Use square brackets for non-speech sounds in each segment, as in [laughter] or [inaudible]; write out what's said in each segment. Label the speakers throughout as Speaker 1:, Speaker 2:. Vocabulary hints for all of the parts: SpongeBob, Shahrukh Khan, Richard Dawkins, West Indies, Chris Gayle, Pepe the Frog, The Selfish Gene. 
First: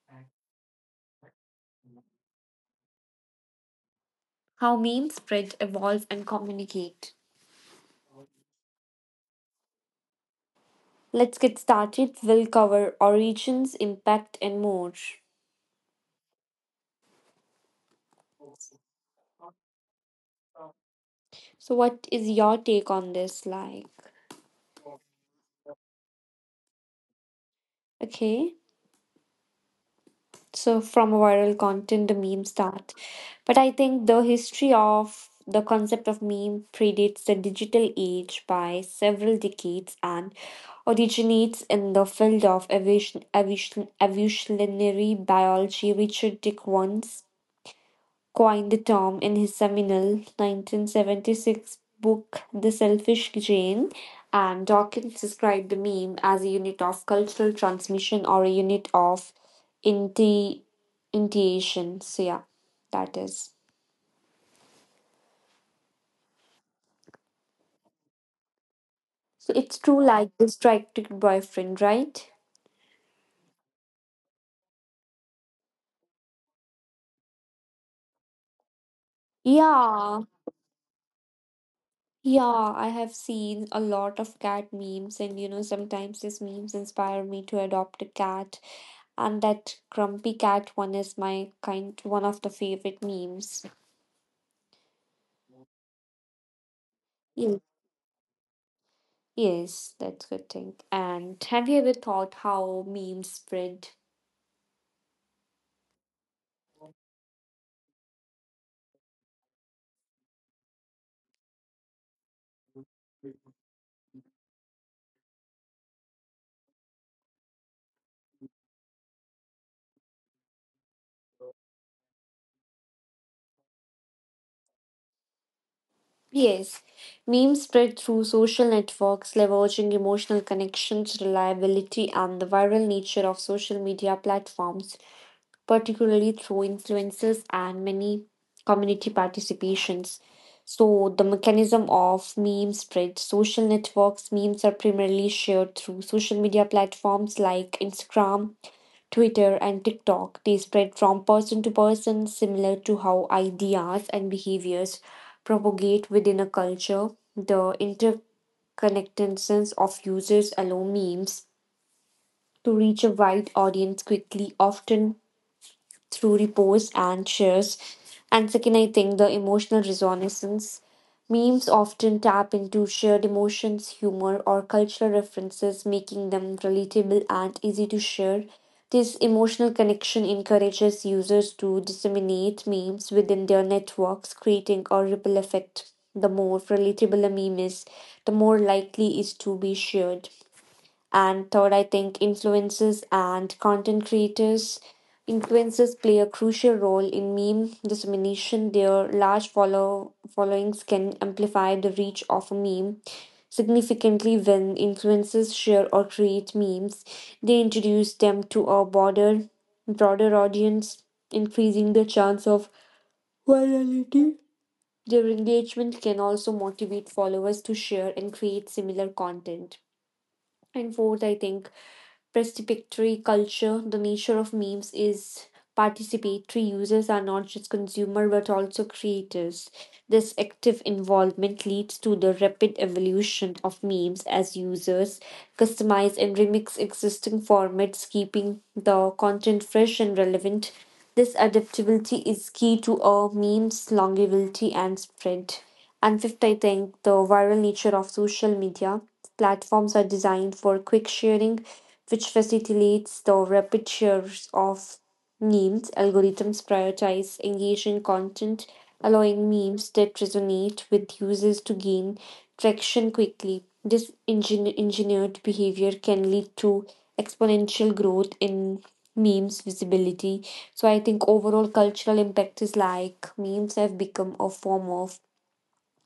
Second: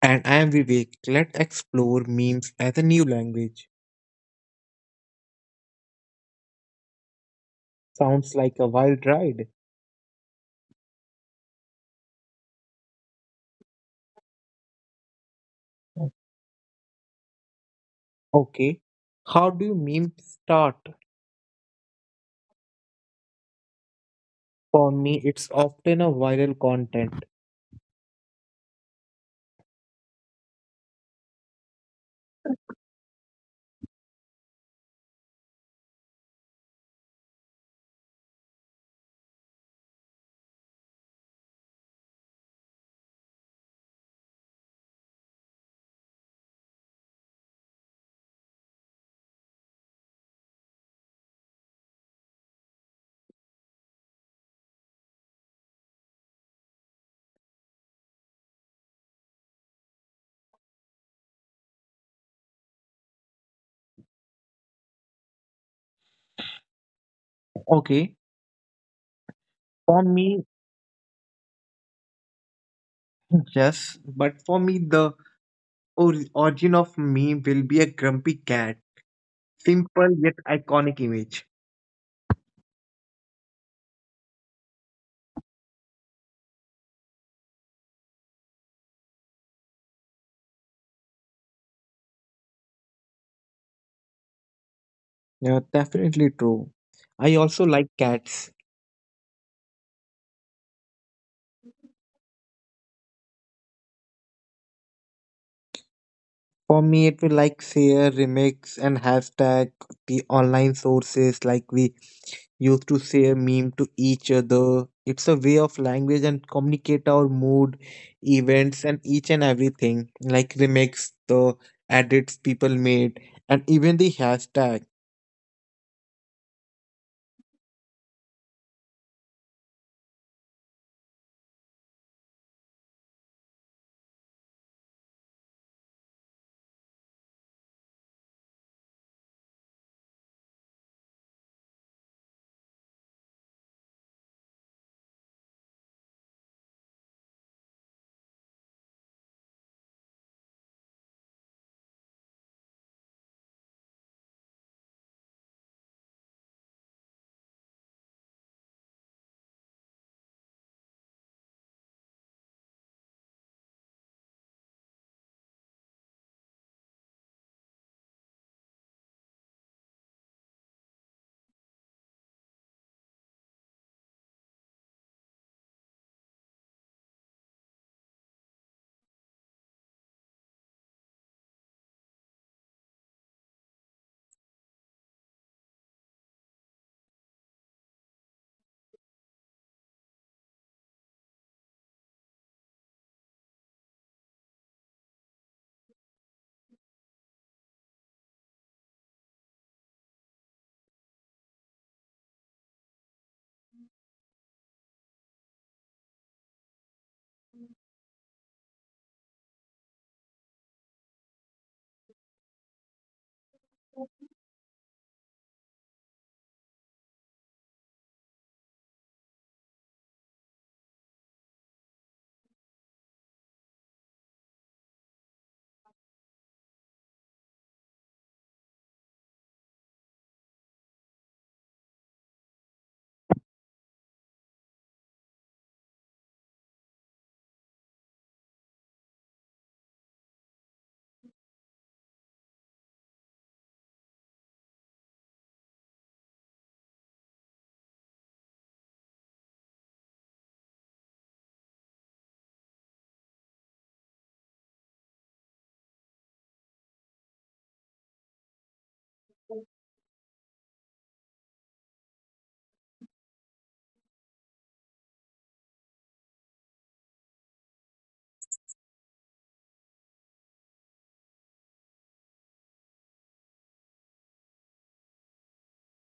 Speaker 1: And I am Vivek. Let's explore memes as a new language.
Speaker 2: How memes spread, evolve, and communicate.
Speaker 1: Sounds like a wild ride.
Speaker 2: Let's get started. We'll cover origins, impact, and more.
Speaker 1: Okay. How do memes start?
Speaker 2: So, what is your take on this?
Speaker 1: For me, it's often a viral content.
Speaker 2: Okay. So from a viral content the meme start, but I think the history of the concept of meme predates the digital age by several decades and originates in the field of evolutionary biology. Richard Dick once coined the term in his seminal 1976 book, The Selfish Gene, and Dawkins described the meme as a unit of cultural transmission or a unit of inti- initiation. So, yeah, that is.
Speaker 1: Okay.
Speaker 2: So, it's
Speaker 1: For
Speaker 2: true like
Speaker 1: me,
Speaker 2: distracted boyfriend, right?
Speaker 1: yes. But for me, the origin of meme will be a grumpy cat. Simple
Speaker 2: Yeah,
Speaker 1: yet iconic image.
Speaker 2: yeah, I have seen a lot of cat memes, and sometimes these memes inspire me to adopt a cat. And that grumpy cat one is my kind one of the favorite memes.
Speaker 1: Yeah, definitely true. I
Speaker 2: Yes,
Speaker 1: also like cats.
Speaker 2: yes, that's good thing. And have you ever thought how memes spread?
Speaker 1: For me, it will like share, remix, and hashtag the online sources like we used to say a meme to each other. It's a way of language and communicate our mood, events, and each and everything, like remakes, the edits people made, and even the hashtag.
Speaker 2: Yes, memes spread through social networks, leveraging emotional connections, reliability, and the viral nature of social media platforms, particularly through influences and many community participations. So, the mechanism of meme spread social networks, memes are primarily shared through social media platforms like Instagram, Twitter, and TikTok. They spread from person to person, similar to how ideas and behaviors propagate within a culture. The interconnectedness of users allow memes to reach a wide audience quickly, often through reposts and shares. And second, I think the emotional resonance. Memes often tap into shared emotions, humor, or cultural references, making them relatable and easy to share. This emotional connection encourages users to disseminate memes within their networks, creating a ripple effect. The more relatable a meme is, the more likely it is to be shared. And third, I think influencers and content creators. Influencers play a crucial role in meme dissemination. Their large followings can amplify the reach of a meme significantly when influencers share or create memes. They introduce them to a broader audience, increasing the chance of virality. Their engagement can also motivate followers to share and create similar content. And fourth, I think participatory culture, the nature of memes is participatory. Users are not just consumers but also creators. This active involvement leads to the rapid evolution of memes as users customize and remix existing formats, keeping the content fresh and relevant. This adaptability is key to a meme's longevity and spread. And fifth, I think the viral nature of social media platforms are designed for quick sharing, which facilitates the rapid shares of memes. Algorithms prioritize engaging content, allowing memes that resonate with users to gain traction quickly. This engineered behavior can lead to exponential growth in memes visibility. So I think overall cultural impact is like memes have become a form of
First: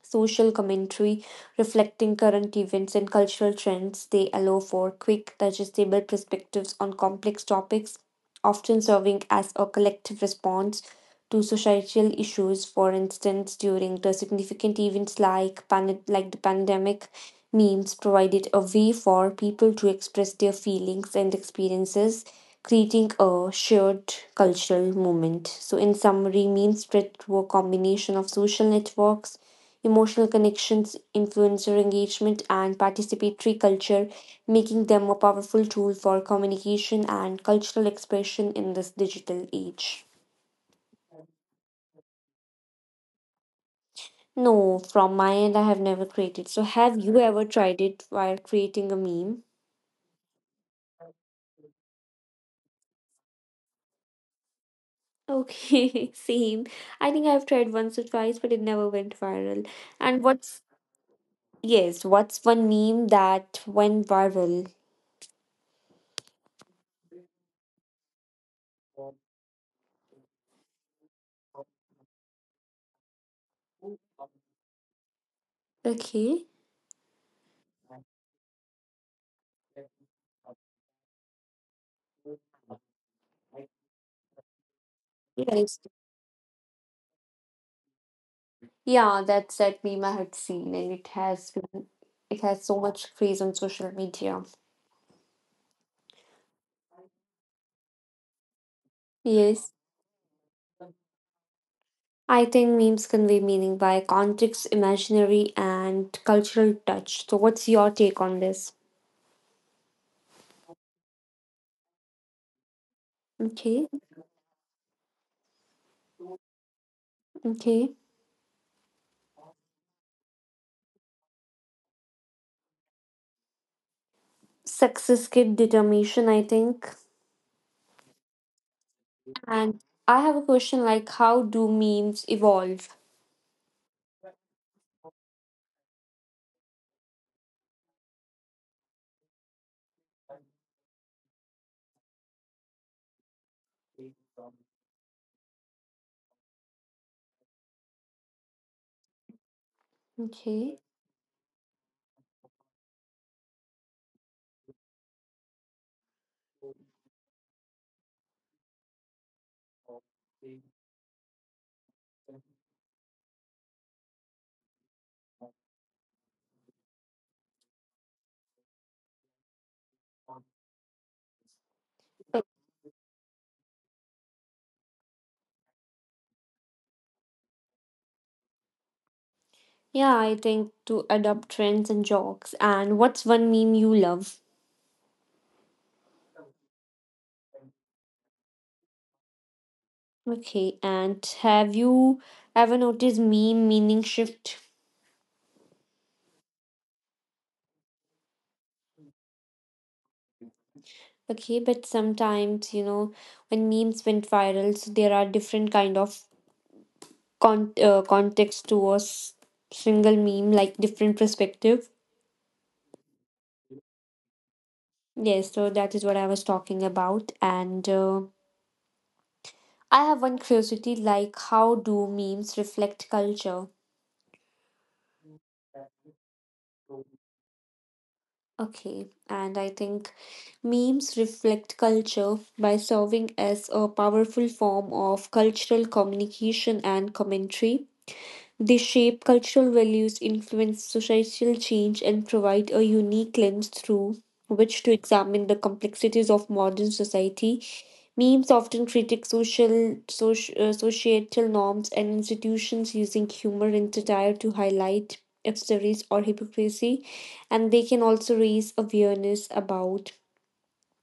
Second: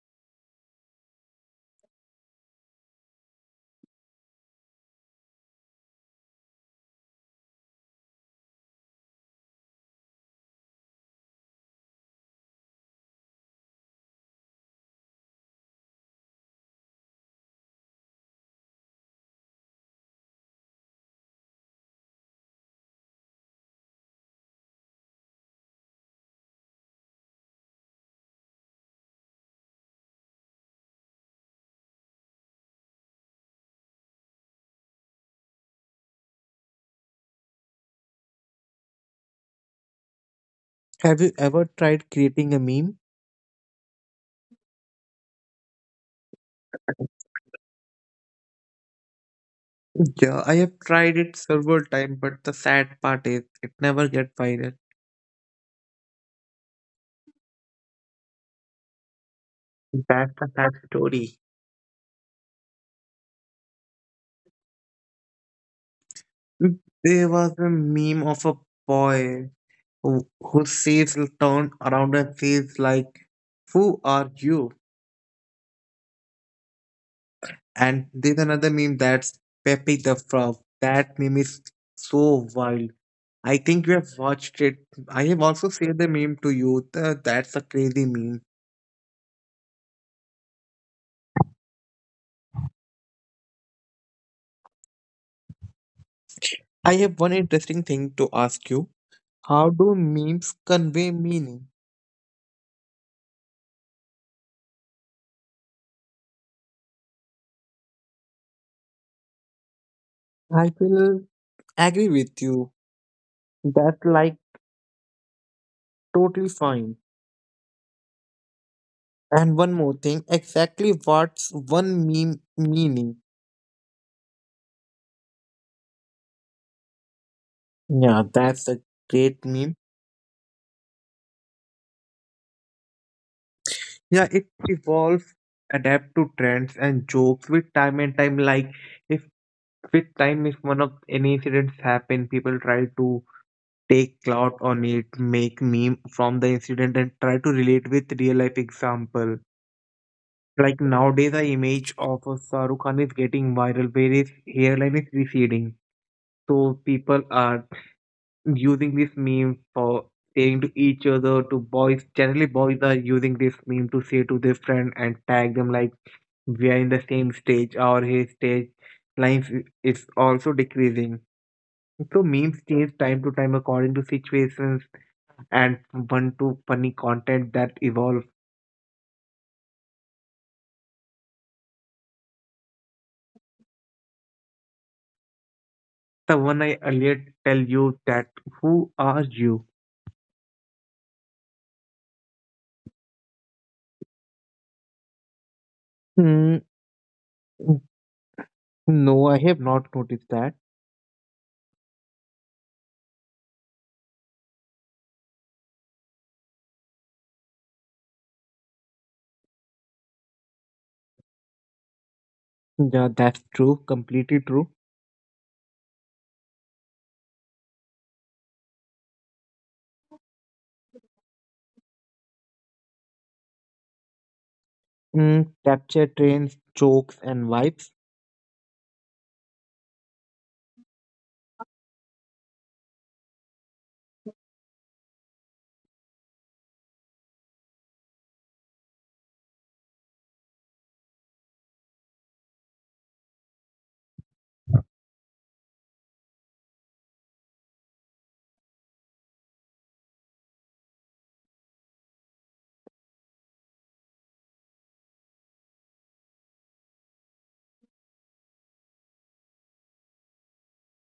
Speaker 2: social commentary reflecting current events and cultural trends. They allow for quick, digestible perspectives on complex topics, often serving as a collective response to societal issues. For instance, during the significant events like, like the pandemic, memes provided a way for people to express their feelings and experiences, creating a shared cultural moment. So, in summary, meme spread through a combination of social networks, emotional connections, influencer engagement, and participatory culture, making them a powerful tool for communication and cultural expression in this digital age.
Speaker 1: Have you ever tried creating a meme?
Speaker 2: No, from my end, I have never created. So, have you ever tried it while creating a meme?
Speaker 1: Yeah, I have tried it several times, but the sad part is it never get viral.
Speaker 2: Okay, [laughs] same. I think I've tried once or twice, but it never went viral. And
Speaker 1: That's a
Speaker 2: what's,
Speaker 1: sad story.
Speaker 2: yes, what's one meme that went viral?
Speaker 1: There was a meme of a boy who says turned around and says like, "Who are you?"
Speaker 2: Okay.
Speaker 1: And there's another meme that's Pepe the Frog. That meme is so wild. I think you have watched it. I have also
Speaker 2: Yes.
Speaker 1: shared the meme to you. That's a crazy meme.
Speaker 2: Yeah, that's that meme I had seen, and it has so much craze on social media.
Speaker 1: I have one interesting thing to ask you. How
Speaker 2: Yes,
Speaker 1: do memes convey meaning?
Speaker 2: I think memes convey meaning by context, imaginary, and cultural touch. So, what's your take on this?
Speaker 1: I will agree with you.
Speaker 2: Okay,
Speaker 1: That's like totally fine.
Speaker 2: okay.
Speaker 1: And one more thing, exactly what's one meme meaning?
Speaker 2: Success kid determination, I think.
Speaker 1: Yeah, that's a great meme.
Speaker 2: And I have a question like, how do memes evolve?
Speaker 1: Yeah, it evolves, adapt to trends and jokes with time and time. Like if with time, if one of any incidents happen, people try to take clout on it, make meme from the incident, and try to relate with real life example. Like
Speaker 2: Okay.
Speaker 1: nowadays, the image of a Shahrukh Khan is getting viral, where his hairline is receding. So people are using this meme for saying to each other to boys. Generally, boys are using this meme to say to their friend and tag them like we are in the same stage or his stage life is also decreasing. So memes change time to time according to situations and one to funny content that evolve
Speaker 2: Yeah, I think to adopt trends and jokes. And what's one meme you love?
Speaker 1: the one I earlier tell you that who are you.
Speaker 2: Okay, and have you ever noticed meme meaning shift?
Speaker 1: Hmm, no, I have not noticed that.
Speaker 2: Okay, but sometimes, you know, when memes went viral, so there are different kind of context to a single meme, like different perspective.
Speaker 1: Yeah, that's true, completely true.
Speaker 2: Yes, so that is what I was talking about. And I have one curiosity, like how do memes reflect culture?
Speaker 1: Mm, capture trains jokes and vibes.
Speaker 2: Okay, and I think memes reflect culture by serving as a powerful form of cultural communication and commentary. They shape cultural values, influence societal change, and provide a unique lens through which to examine the complexities of modern society. Memes often critique societal norms and institutions using humor and satire to highlight absurdities or hypocrisy, and they can also raise awareness about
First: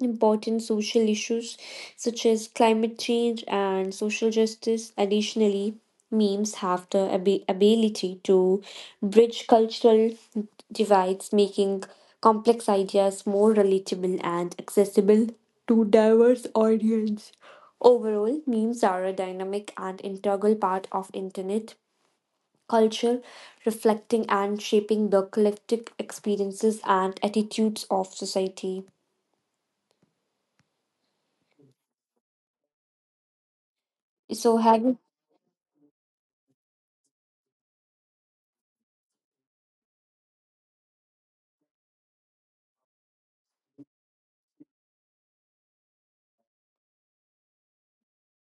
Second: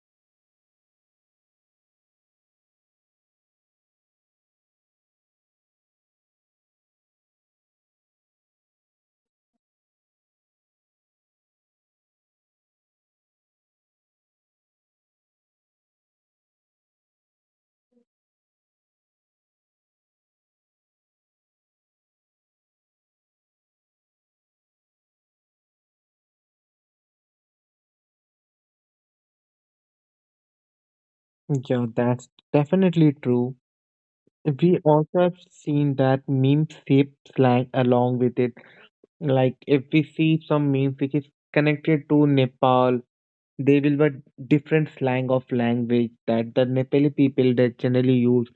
Speaker 2: important social issues such as climate change and social justice. Additionally, memes have the ability to bridge cultural divides, making complex ideas more relatable and accessible to diverse audience. Overall, memes are a dynamic and integral part of internet culture, reflecting and shaping the collective experiences and attitudes of society.
Speaker 1: Yeah, that's definitely true.
Speaker 2: So
Speaker 1: We
Speaker 2: have you
Speaker 1: also have seen that memes shape slang along with it. Like if we see some memes which is connected to Nepal, they will be different slang of language that the Nepali people that generally use.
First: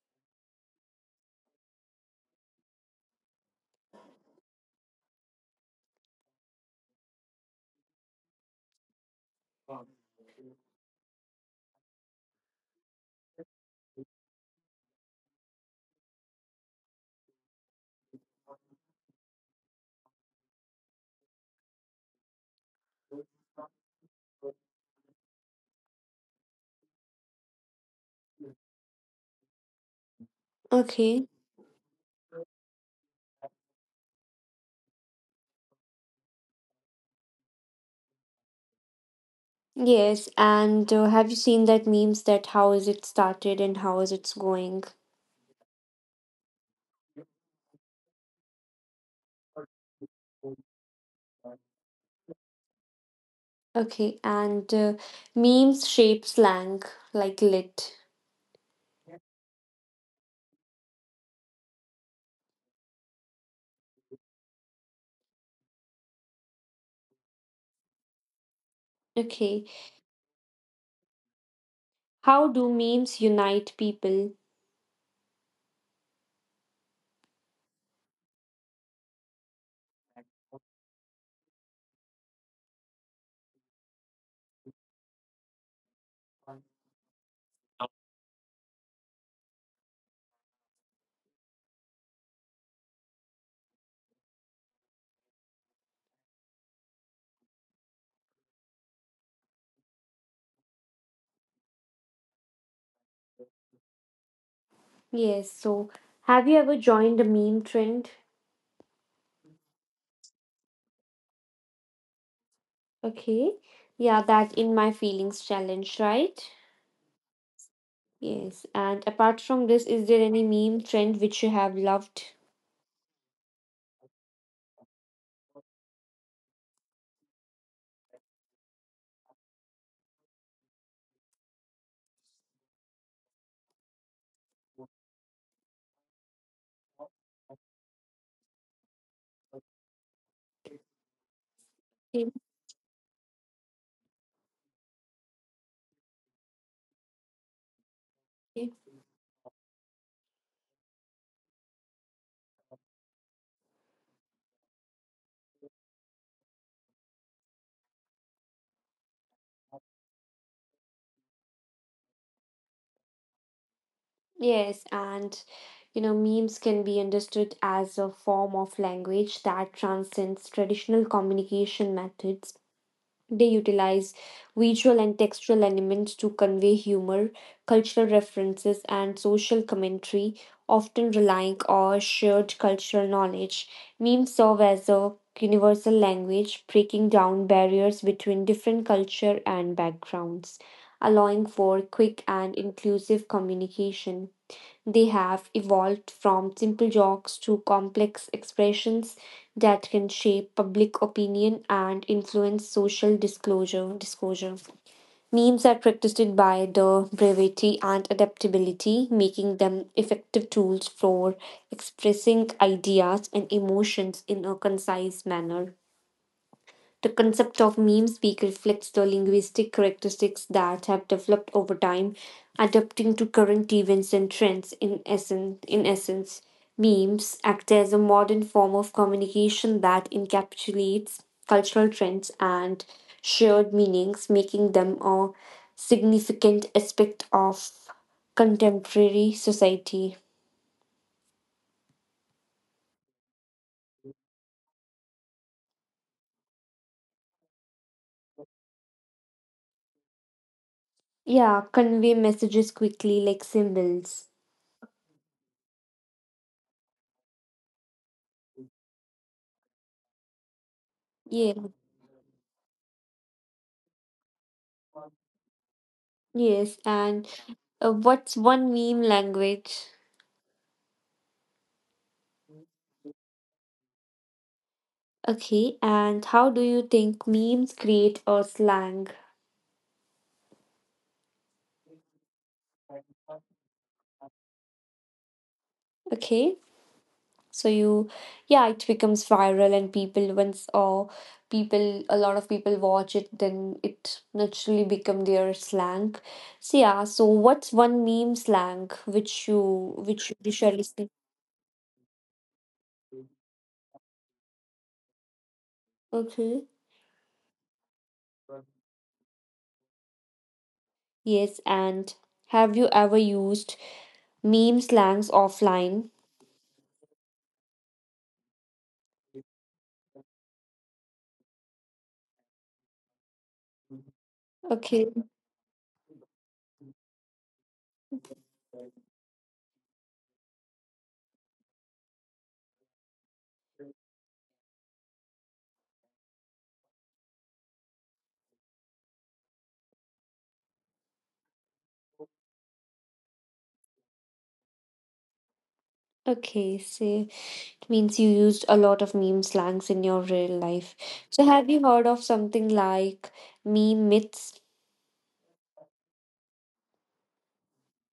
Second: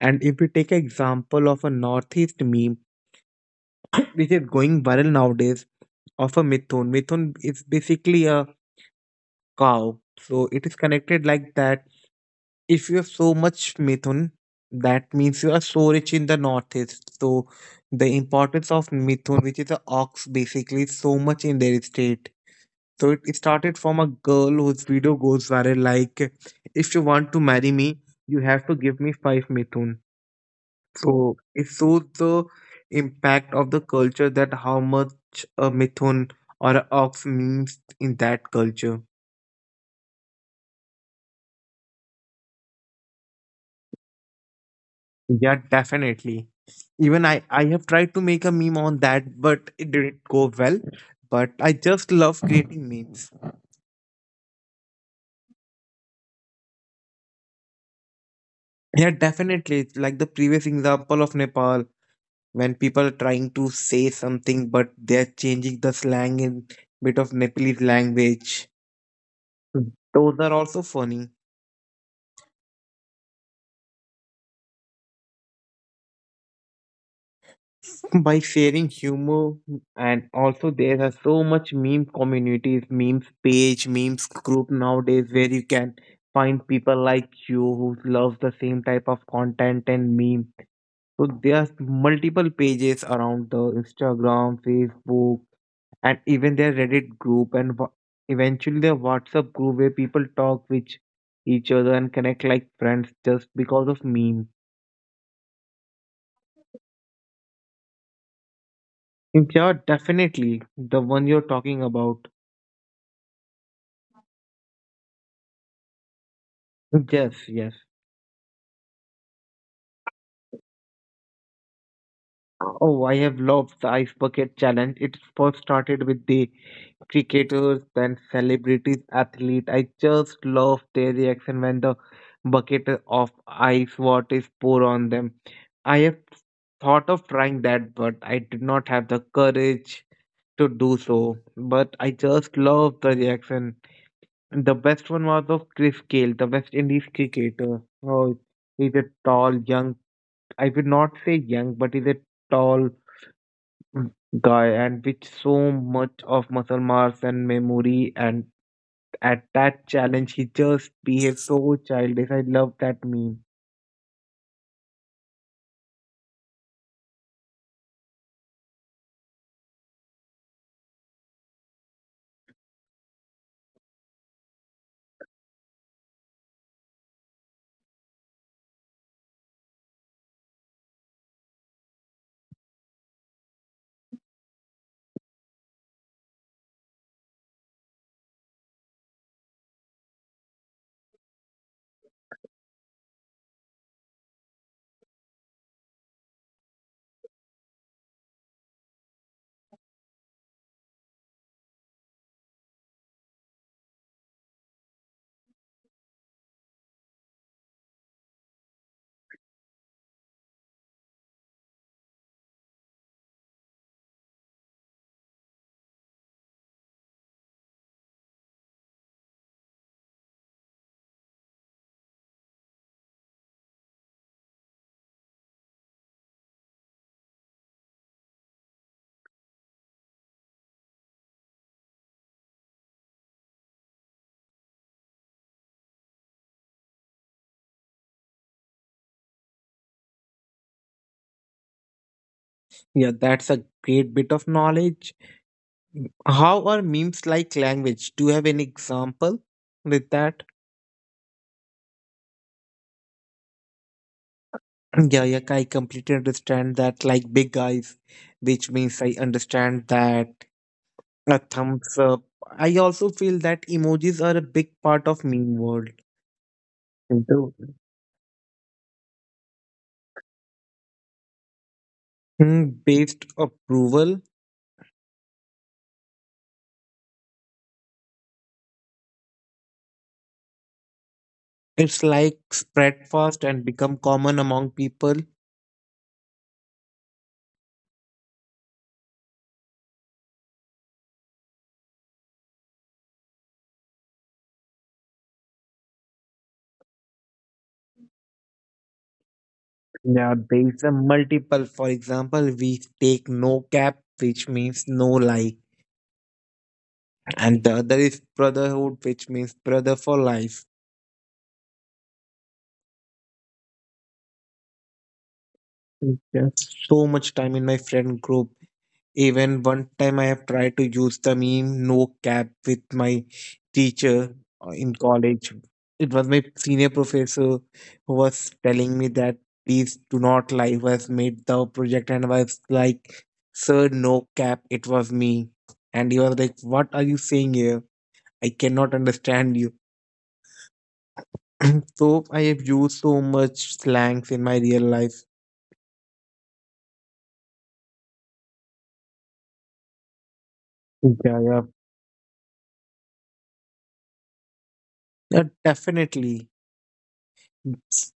Speaker 1: And if we take example of a northeast meme, [coughs] which is going viral nowadays, of a methun. Methun is basically a cow, so it is connected like that. If you have so much methun, that means you are so rich in the northeast. So the importance of methun, which is a ox, basically is so much in their state. So it started from a girl whose video goes viral like, if you want to marry me, you have to give me five methun.
Speaker 2: okay.
Speaker 1: So it shows the impact of the culture that how much a methun or a ox means in that culture.
Speaker 2: Yes, and have you seen that memes that how is it started and how is it's going?
Speaker 1: Yeah, definitely. Even I have tried to make a meme on that, but it didn't go well. But I just love creating memes.
Speaker 2: Okay, and memes shape slang like lit.
Speaker 1: Yeah, definitely. It's like the previous example of Nepal, when people are trying to say something but they're changing the slang in bit of Nepalese language.
Speaker 2: Okay,
Speaker 1: Those are also funny.
Speaker 2: how do memes unite people?
Speaker 1: [laughs] By sharing humor and also there are so much meme communities, memes page, memes group nowadays where you can find people like you who love the same type of content and meme. So there are multiple pages around the Instagram, Facebook, and even their Reddit group and eventually their WhatsApp group where people talk with each other and connect like friends just because of meme.
Speaker 2: Yes, so have you ever joined a meme trend?
Speaker 1: Yeah, definitely the one you're talking about.
Speaker 2: Okay, yeah, that in my feelings challenge, right?
Speaker 1: Yes, yes.
Speaker 2: Yes, and apart from this, is there any meme trend which you have loved?
Speaker 1: Oh, I have loved the ice bucket challenge. It first started with the cricketers then celebrities athlete. I just love their reaction when the bucket of ice water is poured on them. I have thought of trying that, but I did not have the courage to do so. But I
Speaker 2: Okay.
Speaker 1: just love the reaction. The best one was of Chris Gayle, the West Indies cricketer. Oh, he's a tall, young. I would not say young, but he's a tall guy and with so much of muscle mass and memory and at that challenge he just behaved so childish. I love that meme.
Speaker 2: Yes, and you know, memes can be understood as a form of language that transcends traditional communication methods. They utilize visual and textual elements to convey humor, cultural references, and social commentary, often relying on shared cultural knowledge. Memes serve as a universal language, breaking down barriers between different culture and backgrounds, allowing for quick and inclusive communication. They have evolved from simple jokes to complex expressions that can shape public opinion and influence social disclosure. Disclosure. Memes are characterized by their brevity and adaptability, making them effective tools for expressing ideas and emotions in a concise manner. The concept of meme speak reflects the linguistic characteristics that have developed over time, adapting to current events and trends. In essence, memes act as a modern form of communication that encapsulates cultural trends and shared meanings, making them a significant aspect of contemporary society.
Speaker 1: Yeah, that's a great bit of knowledge. How are memes like language, do you have any example with that?
Speaker 2: Yeah, convey messages quickly like symbols.
Speaker 1: [clears throat] Yeah, yeah, I completely understand that like big guys which means I understand that a
Speaker 2: Yeah,
Speaker 1: thumbs up. I also feel that emojis are a big part of meme world.
Speaker 2: yes, and
Speaker 1: So,
Speaker 2: what's one meme language?
Speaker 1: mm, based approval.
Speaker 2: Okay, and how do you think memes create a slang?
Speaker 1: It's like spread fast and become common among people.
Speaker 2: Okay, so you, yeah, it becomes viral and people once or people, a lot of people watch it, then it naturally become their slang. So yeah, so what's one meme slang which
Speaker 1: Yeah,
Speaker 2: you
Speaker 1: there is
Speaker 2: usually
Speaker 1: a
Speaker 2: see?
Speaker 1: multiple. For example, we take no cap, which means no lie,
Speaker 2: Okay.
Speaker 1: and the other is brotherhood, which means brother for life.
Speaker 2: Yes, and have you ever used meme slangs offline?
Speaker 1: Yes. So much time in my friend group. Even one time I have tried to use the meme no cap with my teacher in
Speaker 2: Okay.
Speaker 1: college. It was my senior professor who was telling me that please do not lie who has made the project and I was like, Sir, no cap, it was me. And he was like, What are you saying here? I cannot understand you. [clears throat] So I have used so much slangs in my real life.
Speaker 2: Okay, see, means you used a lot of meme slangs in your real life.
Speaker 1: Yeah,
Speaker 2: So
Speaker 1: yeah.
Speaker 2: have you heard of something like meme myths?
Speaker 1: Yeah, definitely.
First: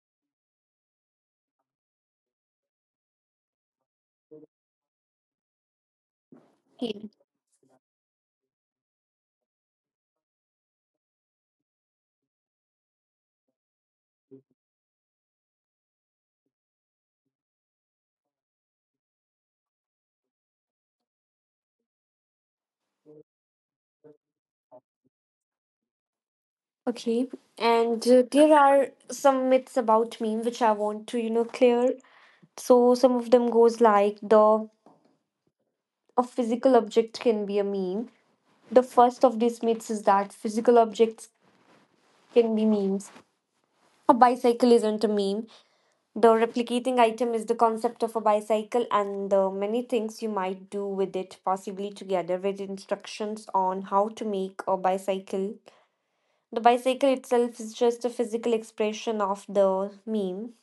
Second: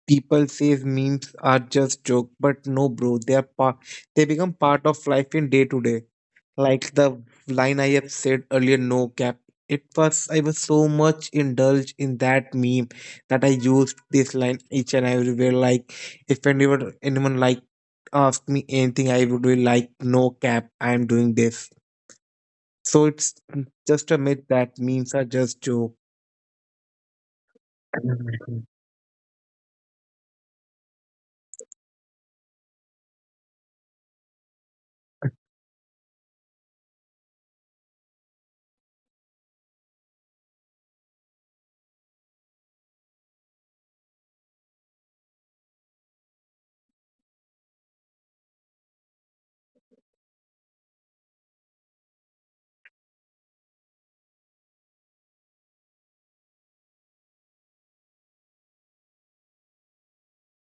Speaker 1: People says memes are just joke but no bro they are they become part of life in day to day like
Speaker 2: Yeah.
Speaker 1: the line I have said earlier, no cap. It was I was so much indulged in that meme that I used this line each and everywhere like if anyone like asked me anything I would be like, no cap, I am doing this. So it's just a myth that memes are just joke.
Speaker 2: Okay. And there
Speaker 1: [laughs]
Speaker 2: are some myths about meme which I want to, you know, clear. So some of them goes like the a physical object can be a meme. The first of these myths is that physical objects can be memes. A bicycle isn't a meme. The replicating item is the concept of a bicycle and the many things you might do with it, possibly together with instructions on how to make a bicycle. The bicycle itself is just a physical expression of the meme,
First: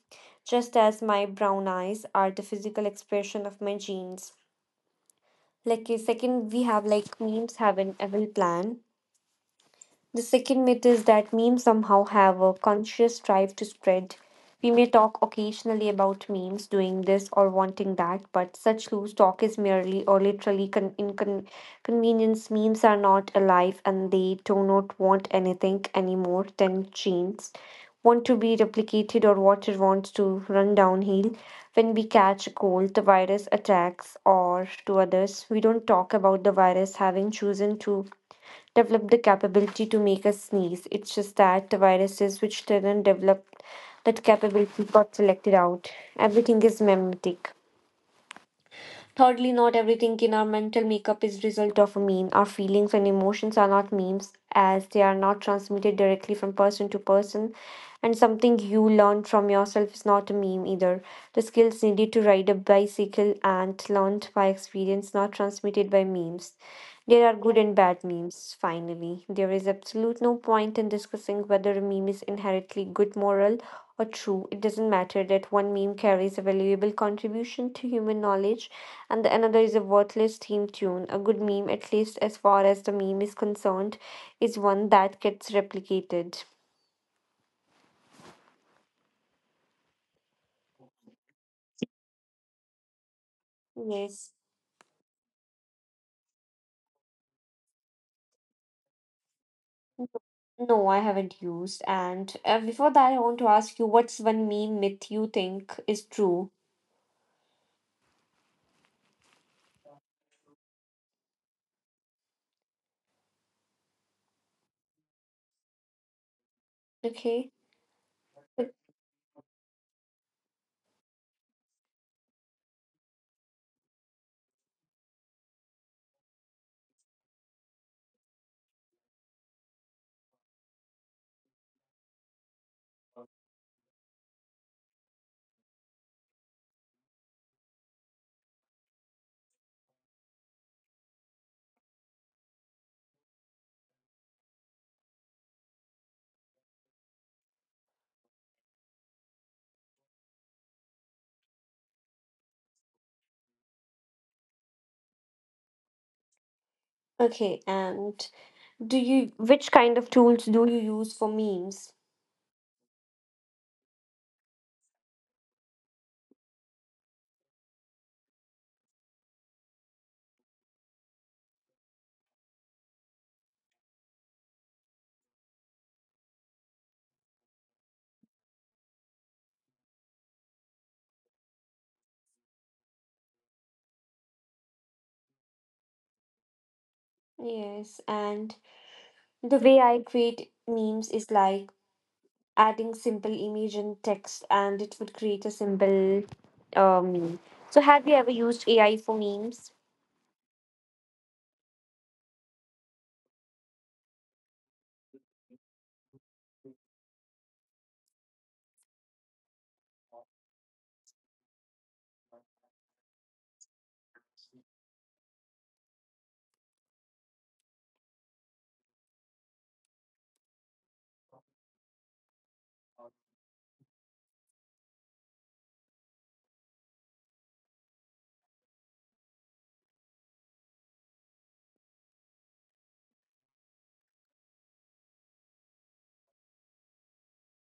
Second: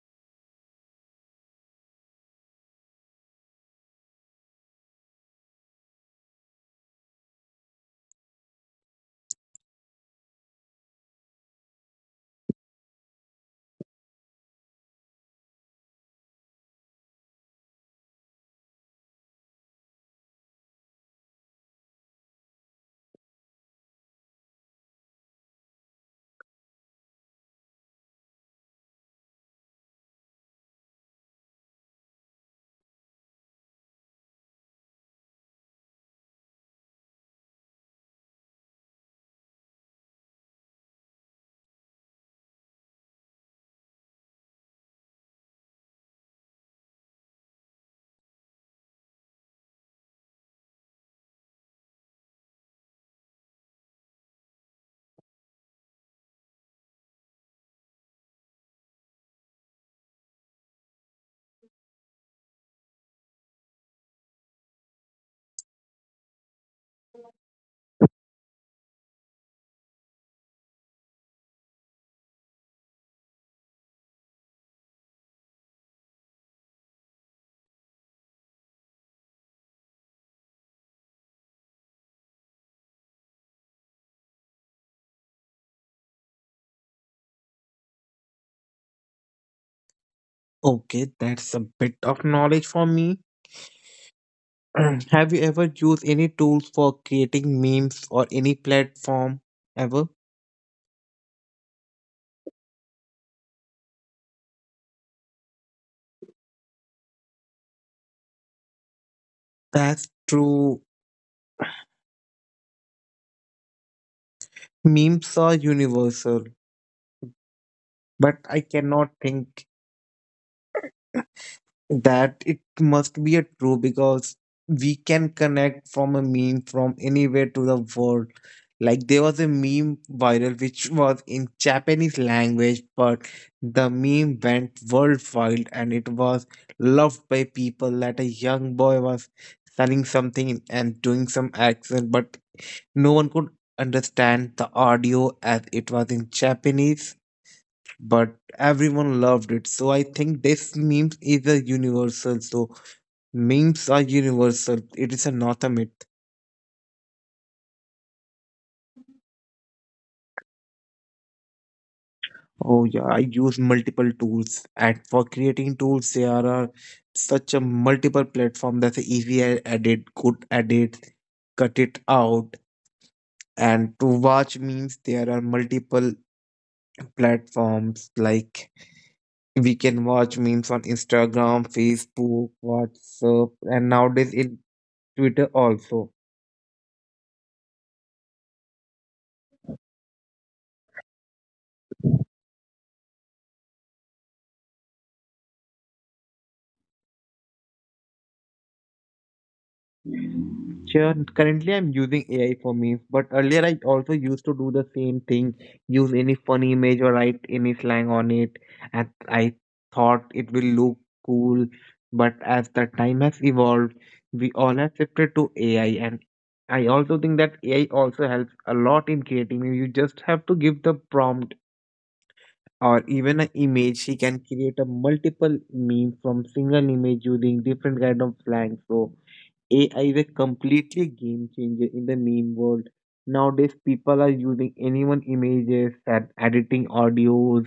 Speaker 2: just as my brown eyes are the physical expression of my jeans. Like a second, we have like memes have an evil plan. The second myth is that memes somehow have a conscious drive to spread. We may talk occasionally about memes doing this or wanting that, but such loose talk is merely or literally inconvenience. Memes are not alive and they do not want anything anymore than genes want to be replicated or water wants to run downhill. When we catch a cold, the virus attacks or to others. We don't talk about the virus having chosen to developed the capability to make us sneeze. It's just that the viruses which didn't develop that capability got selected out. Everything is memetic. Thirdly, not everything in our mental makeup is result of a meme. Our feelings and emotions are not memes as they are not transmitted directly from person to person. And something you learn from yourself is not a meme either. The skills needed to ride a bicycle and learned by experience, not transmitted by memes. There are good and bad memes, finally. There is absolute no point in discussing whether a meme is inherently good moral or true. It doesn't matter that one meme carries a valuable contribution to human knowledge and the another is a worthless theme tune. A good meme, at least as far as the meme is concerned, is one that gets replicated.
Speaker 1: Okay, that's a bit of knowledge for me.
Speaker 2: Yes.
Speaker 1: [clears throat] Have you ever used any tools for creating memes or any platform ever?
Speaker 2: No, I haven't used. And before that, I want to ask you what's one meme myth you think is true?
Speaker 1: That's true. Memes are universal,
Speaker 2: Okay.
Speaker 1: but I
Speaker 2: O-
Speaker 1: cannot think that it must be a true because we can connect from a meme from anywhere to the world. Like there was a meme viral which was in Japanese language but the meme went worldwide and it was loved by people that a young boy was selling something and doing some accent but no one could understand the audio as it was in Japanese, but everyone loved it. So I think this meme is a universal. So memes are universal. It is a not a myth.
Speaker 2: Okay. And do you, which kind of tools do you use for memes?
Speaker 1: Oh yeah, I use multiple tools, and for creating tools, there are such a multiple platform that's easy edit, good edit, cut it out. And to watch memes, there are multiple platforms like we can watch memes on Instagram, Facebook, WhatsApp, and nowadays in Twitter also.
Speaker 2: Yes. And the way I create memes is like adding simple image and text and it would create a simple meme. So, have you ever used AI for memes?
Speaker 1: Sure. Currently, I'm using AI for memes, but earlier I also used to do the same thing, use any funny image or write any slang on it, and I thought it will look cool. But as the time has evolved, we all have shifted to AI, and I also think that AI also helps a lot in creating memes. You just have to give the prompt or even an image. He can create a multiple meme from single image using different kind of slang. So AI is a completely game changer in the meme world. Nowadays, people are using anyone images and editing audios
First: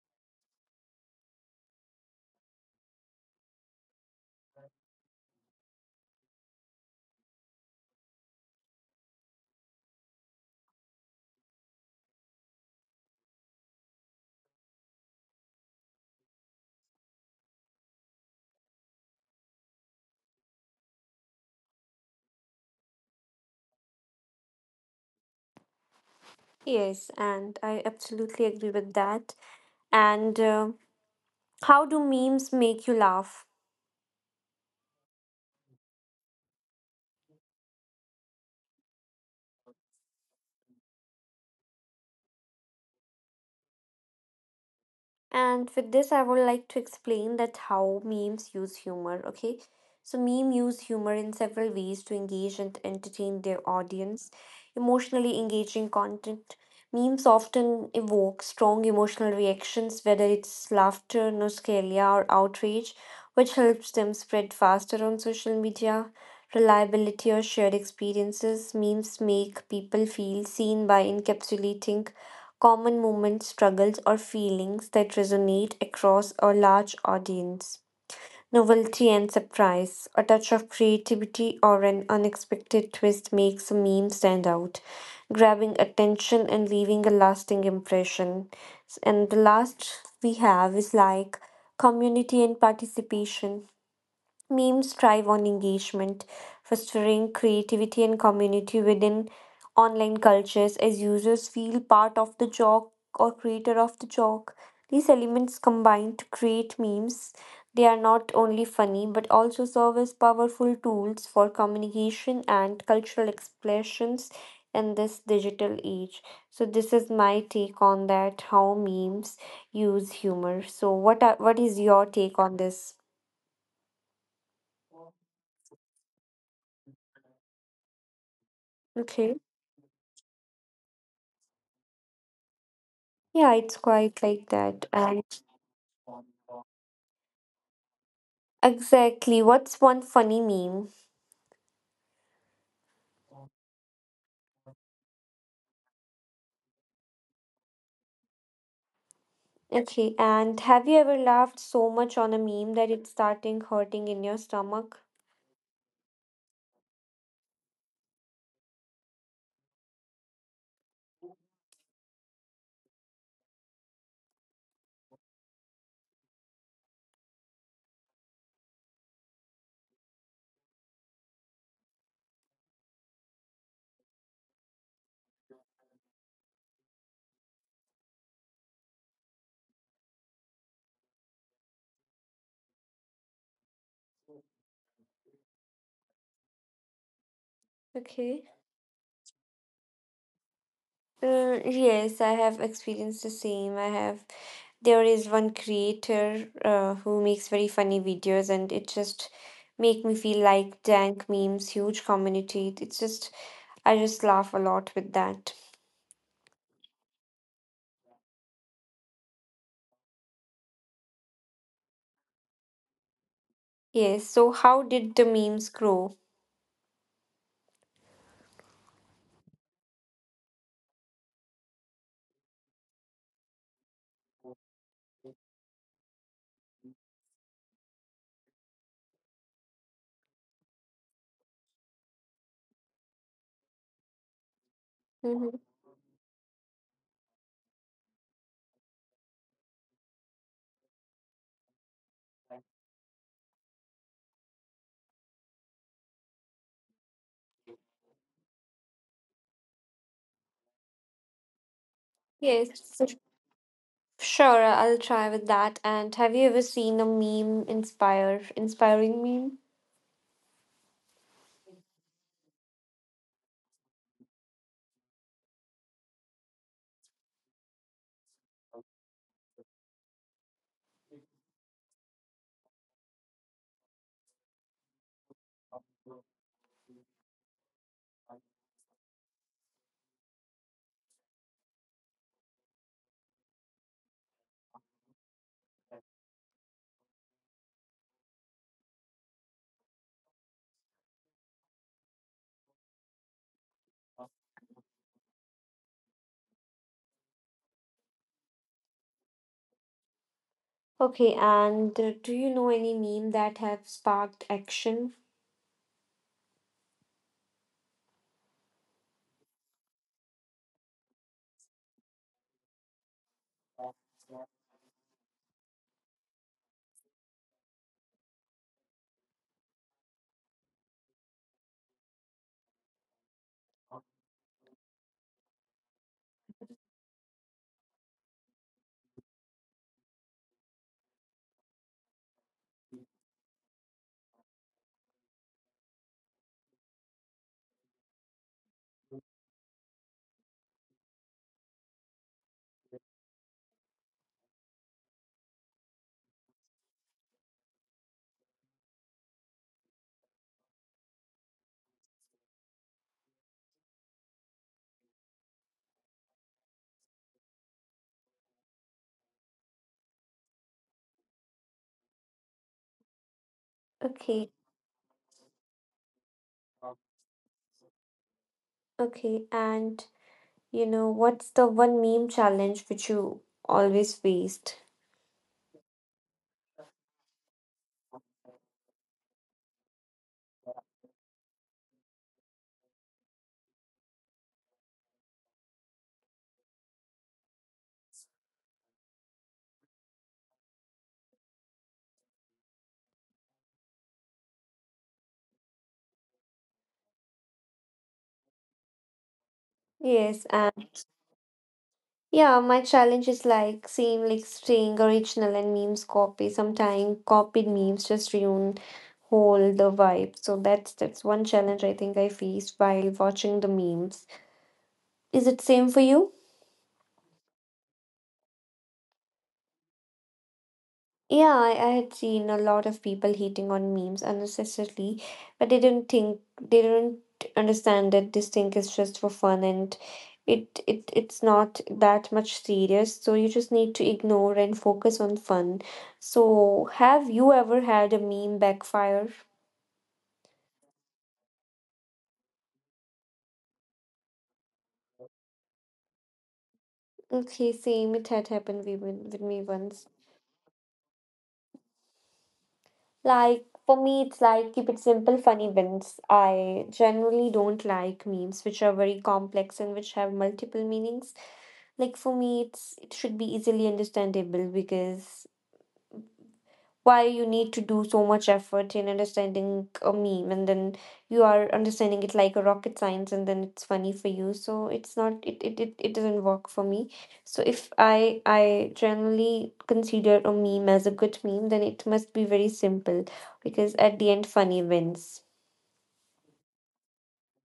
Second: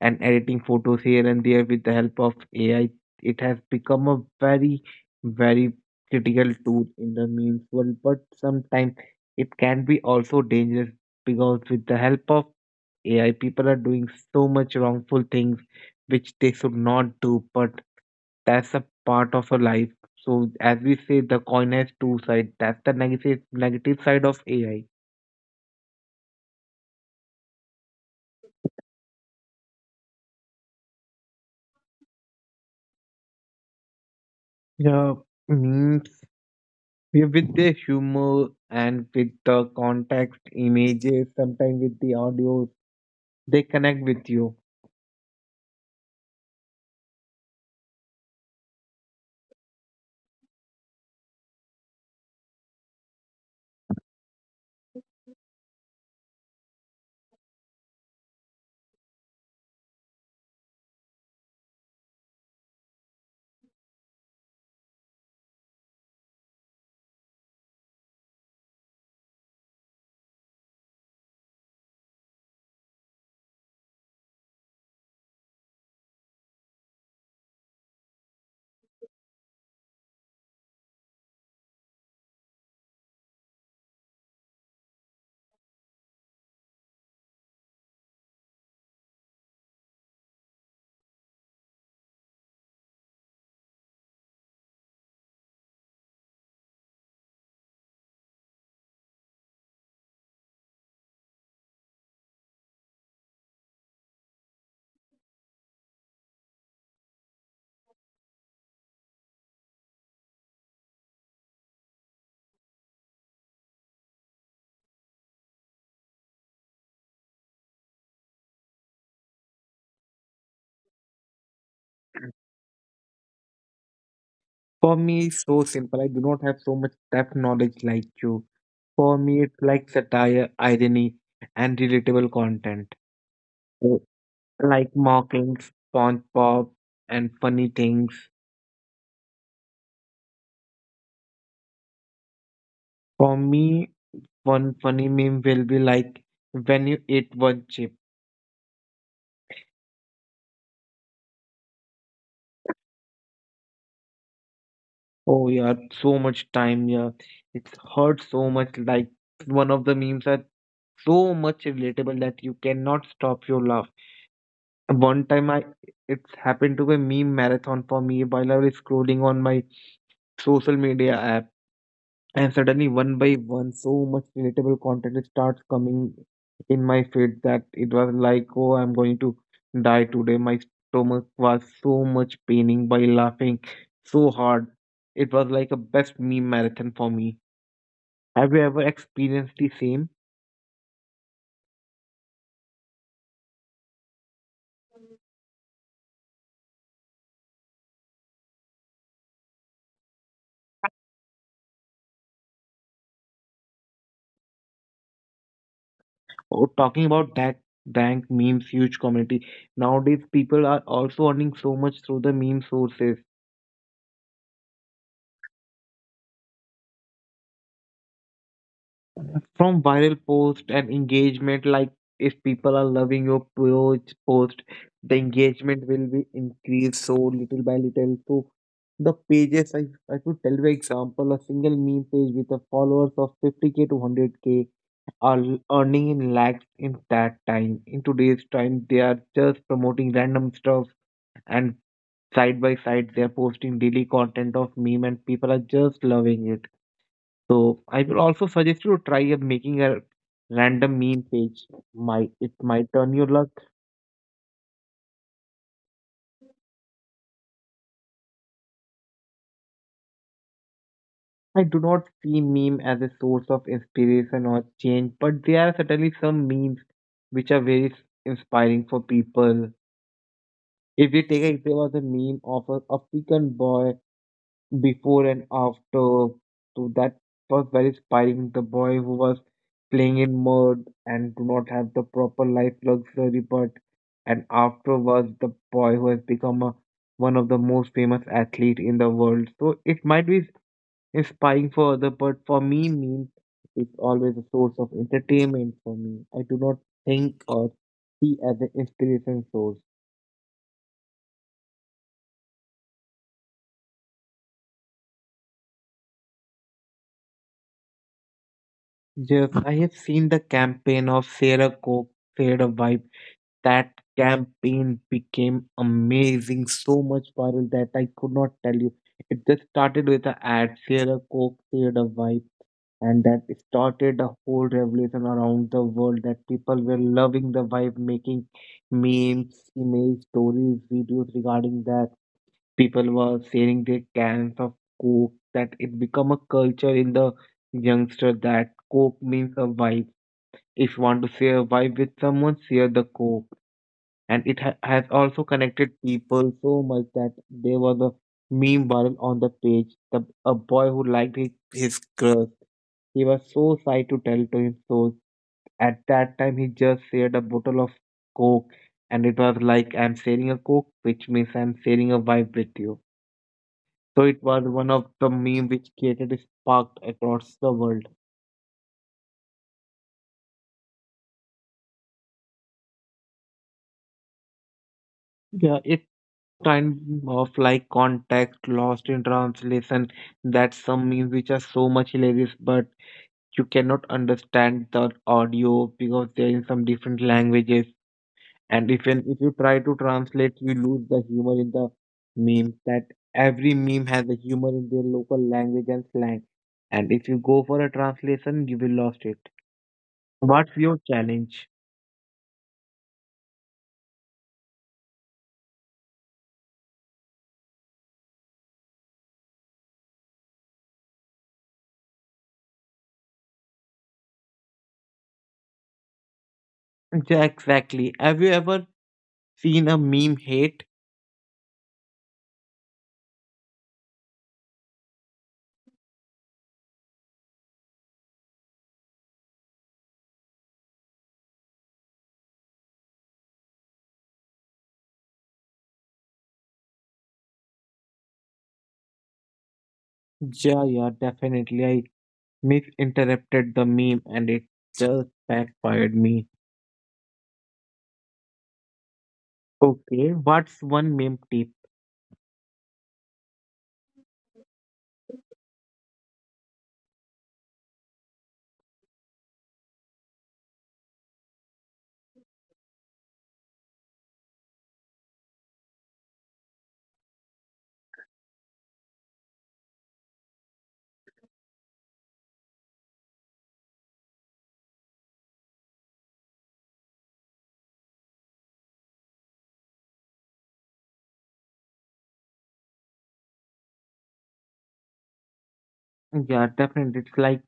Speaker 1: and editing photos here and there with the help of AI, it has become a very, critical tool in the memes world. But sometimes it can be also dangerous because with the help of AI, people are doing so much wrongful things which they should not do. But that's a part of a life. So as we say, the coin has two sides. That's the negative side of AI.
Speaker 2: Yes, and I absolutely agree with that. And how do memes make you laugh?
Speaker 1: Yeah, Memes with the humor and with the context images sometimes with the audio they connect with you.
Speaker 2: And with this, I would like to explain that how memes use humor. Okay, so meme use humor in several ways to engage and entertain their audience. Emotionally engaging content. Memes often evoke strong emotional reactions, whether it's laughter, nostalgia, or outrage, which helps them spread faster on social media. Reliability or shared experiences. Memes make people feel seen by encapsulating common moments, struggles, or feelings that resonate across a large audience. Novelty and surprise, a touch of creativity or an unexpected twist makes a meme stand out, grabbing attention and leaving a lasting impression. And the last we have is like community and participation. Memes thrive on engagement, fostering creativity and community within online cultures as users feel part of the joke or creator of the joke. These elements combine to create memes. They are not only funny but also serve as powerful tools for communication and cultural expressions in this digital age. So this is my take on that how memes use humor. So what is your take on this?
Speaker 1: For me it's so simple, I do not have so much depth knowledge like you. For me
Speaker 2: Okay.
Speaker 1: it's like satire, irony and relatable content.
Speaker 2: Yeah, it's
Speaker 1: Oh,
Speaker 2: quite like that.
Speaker 1: like
Speaker 2: And
Speaker 1: mockings SpongeBob and funny things.
Speaker 2: exactly, what's one funny meme?
Speaker 1: For me one funny meme will be like when you eat one chip.
Speaker 2: Okay, and have you ever laughed so much on a meme that it's starting hurting in your stomach?
Speaker 1: Oh yeah, so much time, yeah. It hurts so much like one of the memes are so much relatable that you cannot stop your laugh. One time, I it's happened to be meme marathon for me while I was scrolling on my social media app, and suddenly one by one, so much relatable content starts coming in my feed that it was like, oh, I'm going to die today. My stomach was so much paining by laughing so hard. It was like a best meme marathon for me.
Speaker 2: Okay.
Speaker 1: Have you ever experienced the same?
Speaker 2: Yes, I have experienced the same. I have. There is one creator who makes very funny videos, and it just make me feel like dank memes, huge community. It's just I just laugh a lot with that.
Speaker 1: Oh, talking about that bank memes, huge community. Nowadays, people are also earning so much through the meme sources,
Speaker 2: Yes. So how did the memes grow?
Speaker 1: from viral post and engagement. Like if people are loving your post, the engagement will be increased so little by little. So the pages I I could tell you example, a single meme page with a followers of 50K to 100K are
Speaker 2: Mm-hmm.
Speaker 1: earning in lakhs. In that time, in today's time, they are just promoting random stuff, and side by side they are posting daily content of meme and people are just loving it. So I will also suggest you to try making a random meme page. Might it
Speaker 2: Yes.
Speaker 1: might
Speaker 2: So
Speaker 1: turn your luck.
Speaker 2: sure, I'll try with that. And have you ever seen a meme inspire inspiring meme?
Speaker 1: I do not see meme as a source of inspiration or change, but there are certainly some memes which are very inspiring for people. If we take a there was a meme of a African boy, before and after. So that was very inspiring. The boy who was playing in mud and do not have the proper life luxury, but and after was the boy who has become a, one of the most famous athlete in the world. So it might be inspiring for other, but for me means it's always a source of entertainment for me. I do not think or see as an inspiration source.
Speaker 2: Okay, and do you know any meme that have sparked action?
Speaker 1: Yes, I have seen the campaign of Sarah Coke, Fade a Vibe. That campaign became amazing, so much viral that I could not tell you. It just started with a ad, share a coke, share a vibe, and that started a whole revolution around the world that people were loving the vibe, making memes, image, stories, videos regarding that. People were sharing their cans of coke, that it become a culture in the youngster that coke means a vibe. If you want to share a vibe with someone, share the coke. And it has also connected people so much that there was a meme viral on the page. A boy who liked his crush. He was so sad to tell to him. So at that time, he just shared a bottle of coke, and it was like, "I'm sharing a coke, which means I'm sharing a vibe with you." So it
Speaker 2: Okay,
Speaker 1: was one of the meme which created a spark across the world.
Speaker 2: okay, and you know, what's the one meme challenge which you always faced?
Speaker 1: Yeah, it's kind of like context lost in translation. That some memes which are so much hilarious, but you cannot understand the audio because they're in some different languages. And if even if you try to translate, you lose the humor in the meme. That every meme has a humor in their local language and slang, and if you go for a translation you will lost it.
Speaker 2: Yes, and
Speaker 1: What's your challenge?
Speaker 2: yeah, my challenge is like seeing like staying original and memes copy. Sometimes copied memes just ruin hold the vibe. So that's one challenge I think I faced while watching the memes. Is it same for you?
Speaker 1: [laughs] Yeah, exactly. Have you ever seen a meme hate?
Speaker 2: Yeah, I had seen a lot of people hating on memes unnecessarily, but they didn't understand that this thing is just for fun and it's not that much serious. So you just need to ignore and focus on fun. So have you ever had a meme backfire?
Speaker 1: Yeah, definitely. I misinterpreted the meme and it just backfired me.
Speaker 2: Okay, same. It had happened with me once.
Speaker 1: Okay, what's one meme tip?
Speaker 2: Like for me, it's like keep it simple, funny wins. I generally don't like memes which are very complex and which have multiple meanings. Like for me, it's it should be easily understandable because why you need to do so much effort in understanding a meme and then you are understanding it like a rocket science and then it's funny for you so it's not it doesn't work for me. So if I generally consider a meme as a good meme then it must be very simple, because at the end funny wins.
Speaker 1: Yeah, definitely. It's like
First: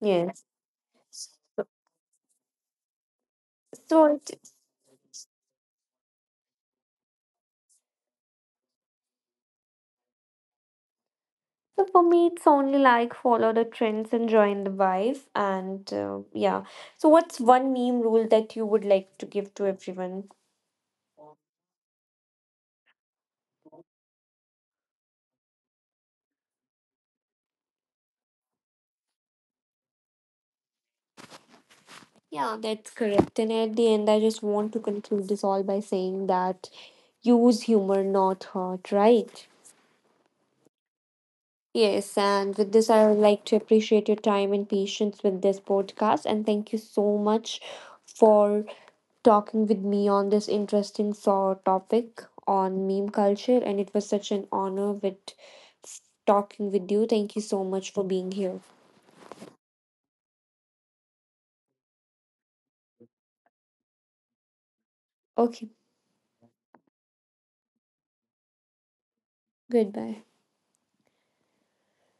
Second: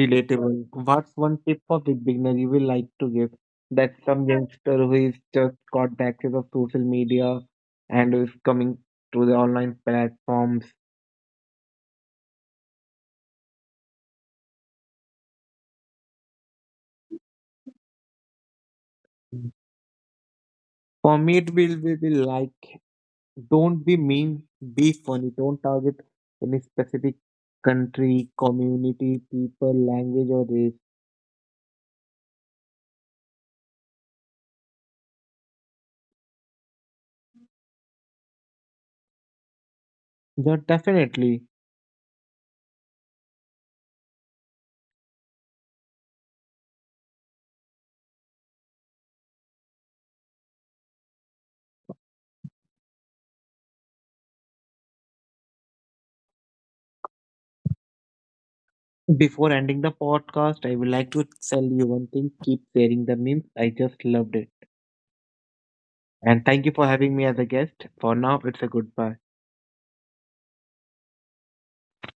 Speaker 2: Yes,
Speaker 1: What's one tip
Speaker 2: so
Speaker 1: for the beginner you will like to give, that
Speaker 2: so
Speaker 1: some
Speaker 2: it,
Speaker 1: youngster who is just got the access of social media and is coming to the online platforms?
Speaker 2: so for me it's only like follow the trends and join the vibe and yeah. So what's one meme rule that you would like to give to everyone?
Speaker 1: For me, it will be like don't be mean, be funny. Don't target any specific country, community, people, language, or race.
Speaker 2: Yeah, that's correct. And at the end, I just want to conclude this all by saying that use humor, not hurt, right?
Speaker 1: Yeah, definitely.
Speaker 2: Yes, and with this, I would like to appreciate your time and patience with this podcast. And thank you so much for talking with me on this interesting topic on meme culture. And it was such an honor with talking with you. Thank you so much for being here.
Speaker 1: Before ending the podcast, I would like to tell you one thing. Keep sharing the memes. I just loved it.
Speaker 2: Okay,
Speaker 1: And thank you for having me as a guest. For now, it's a goodbye.
Speaker 2: goodbye.